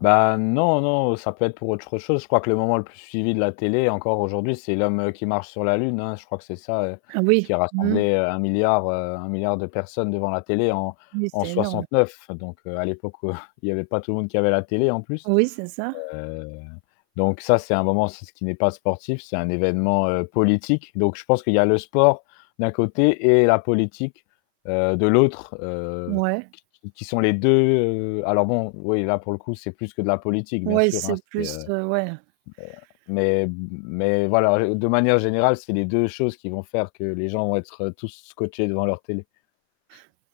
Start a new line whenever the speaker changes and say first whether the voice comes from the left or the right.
left: Ben, non, non. Ça peut être pour autre chose quoi que le moment le plus suivi de la télé- encore aujourd'hui- c'est l'homme, heu, qui marche sur la lune, hein, je crois que c'est ça heu
right: Ah oui,
left: qui a
right: mmh.
left: rassemblé heu, 1 000 000 000, heu, 1 000 000 000 de personnes devant la télé en
right: Oui,
left: en
right: c'est énorme.
left: 69. Donc heu, à l'époque où il y avait pas tout le monde qui avait la télé, en plus
right: Oui, c'est ça.
left: heu, donc ça, c'est un moment aussi ce qui n'est pas sportif, c'est un évènement, heu, politique. Donc je pense qu'il y a le sport, d'un côté et la politique, heu, de l'autre, heu
right: Ouais.
left: qui qui qui sont les 2 heu alors bon, oui là pour le coup, c'est plus que de la politique bien
right: Ouais,
left: sûr hein,
right: c'est
left: c'est
right: plus
left: heu
right: heu ouais.
left: mais mais m mais voilà. Heu, de manière générale, c'est les 2 choses qui vont faire que les gens vont être tous, scotchés devant leur télé.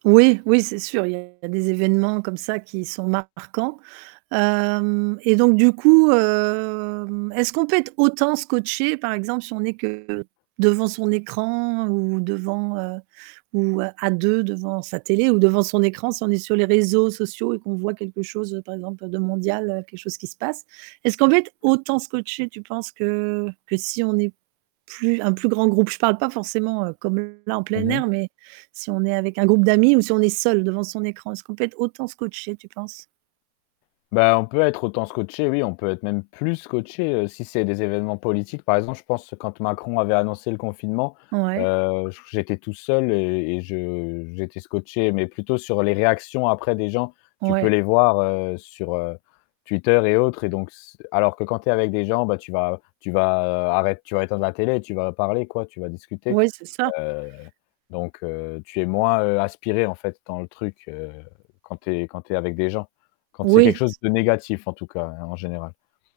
right: Oui. Oui, c'est sûr, il y a des événements, comme ça, qui sont marquants. Hem, et donc du coup hem, est-ce qu'on peut être autant scotché, par exemple, si on est que devant son écran ou devant heu, ou, heu, à deux, devant sa télé ou devant son écran, si on est sur les réseaux, sociaux et qu'on voit quelque chose, heu, par exemple, de mondial, heu, quelque chose qui se passe? Est-ce qu'on peut être autant scotché, tu penses que que si on est plus un plus grand groupe. Je parle pas forcément, heu, comme là, en
left: Mmh
right: plein
left: mh.
right: air, mais si on est avec un groupe d'amis ou si on est seul, devant son écran, est-ce qu'on peut être autant scotché tu penses?
left: Ben, on peut être autant scotché, oui, on peut être même, plus scotché heu, si c'est des évènements politiques. Par exemple, je pense, quand Macron avait annoncé le confinement,
right: Ouais.
left: heu, j j'étais tout seul et et je j'étais scotché mais plutôt sur les réactions, après des gens tu peux
right: Ouais.
left: les voir heu, sur heu, Twitter et autres et donc s alors que quand tu es avec des gens, bah tu vas tu vas arrête tu vas éteindre la télé, tu vas parler quoi, tu vas discuter
right: Oui, c'est ça.
left: heu, donc heu, tu es moins heu, aspiré en fait dans le truc, heu, quand tu es quand tu es avec des gens. Quand c'est quelque
right: Oui,
left: chose
right: c
left: de négatif, en tout cas hein, en général.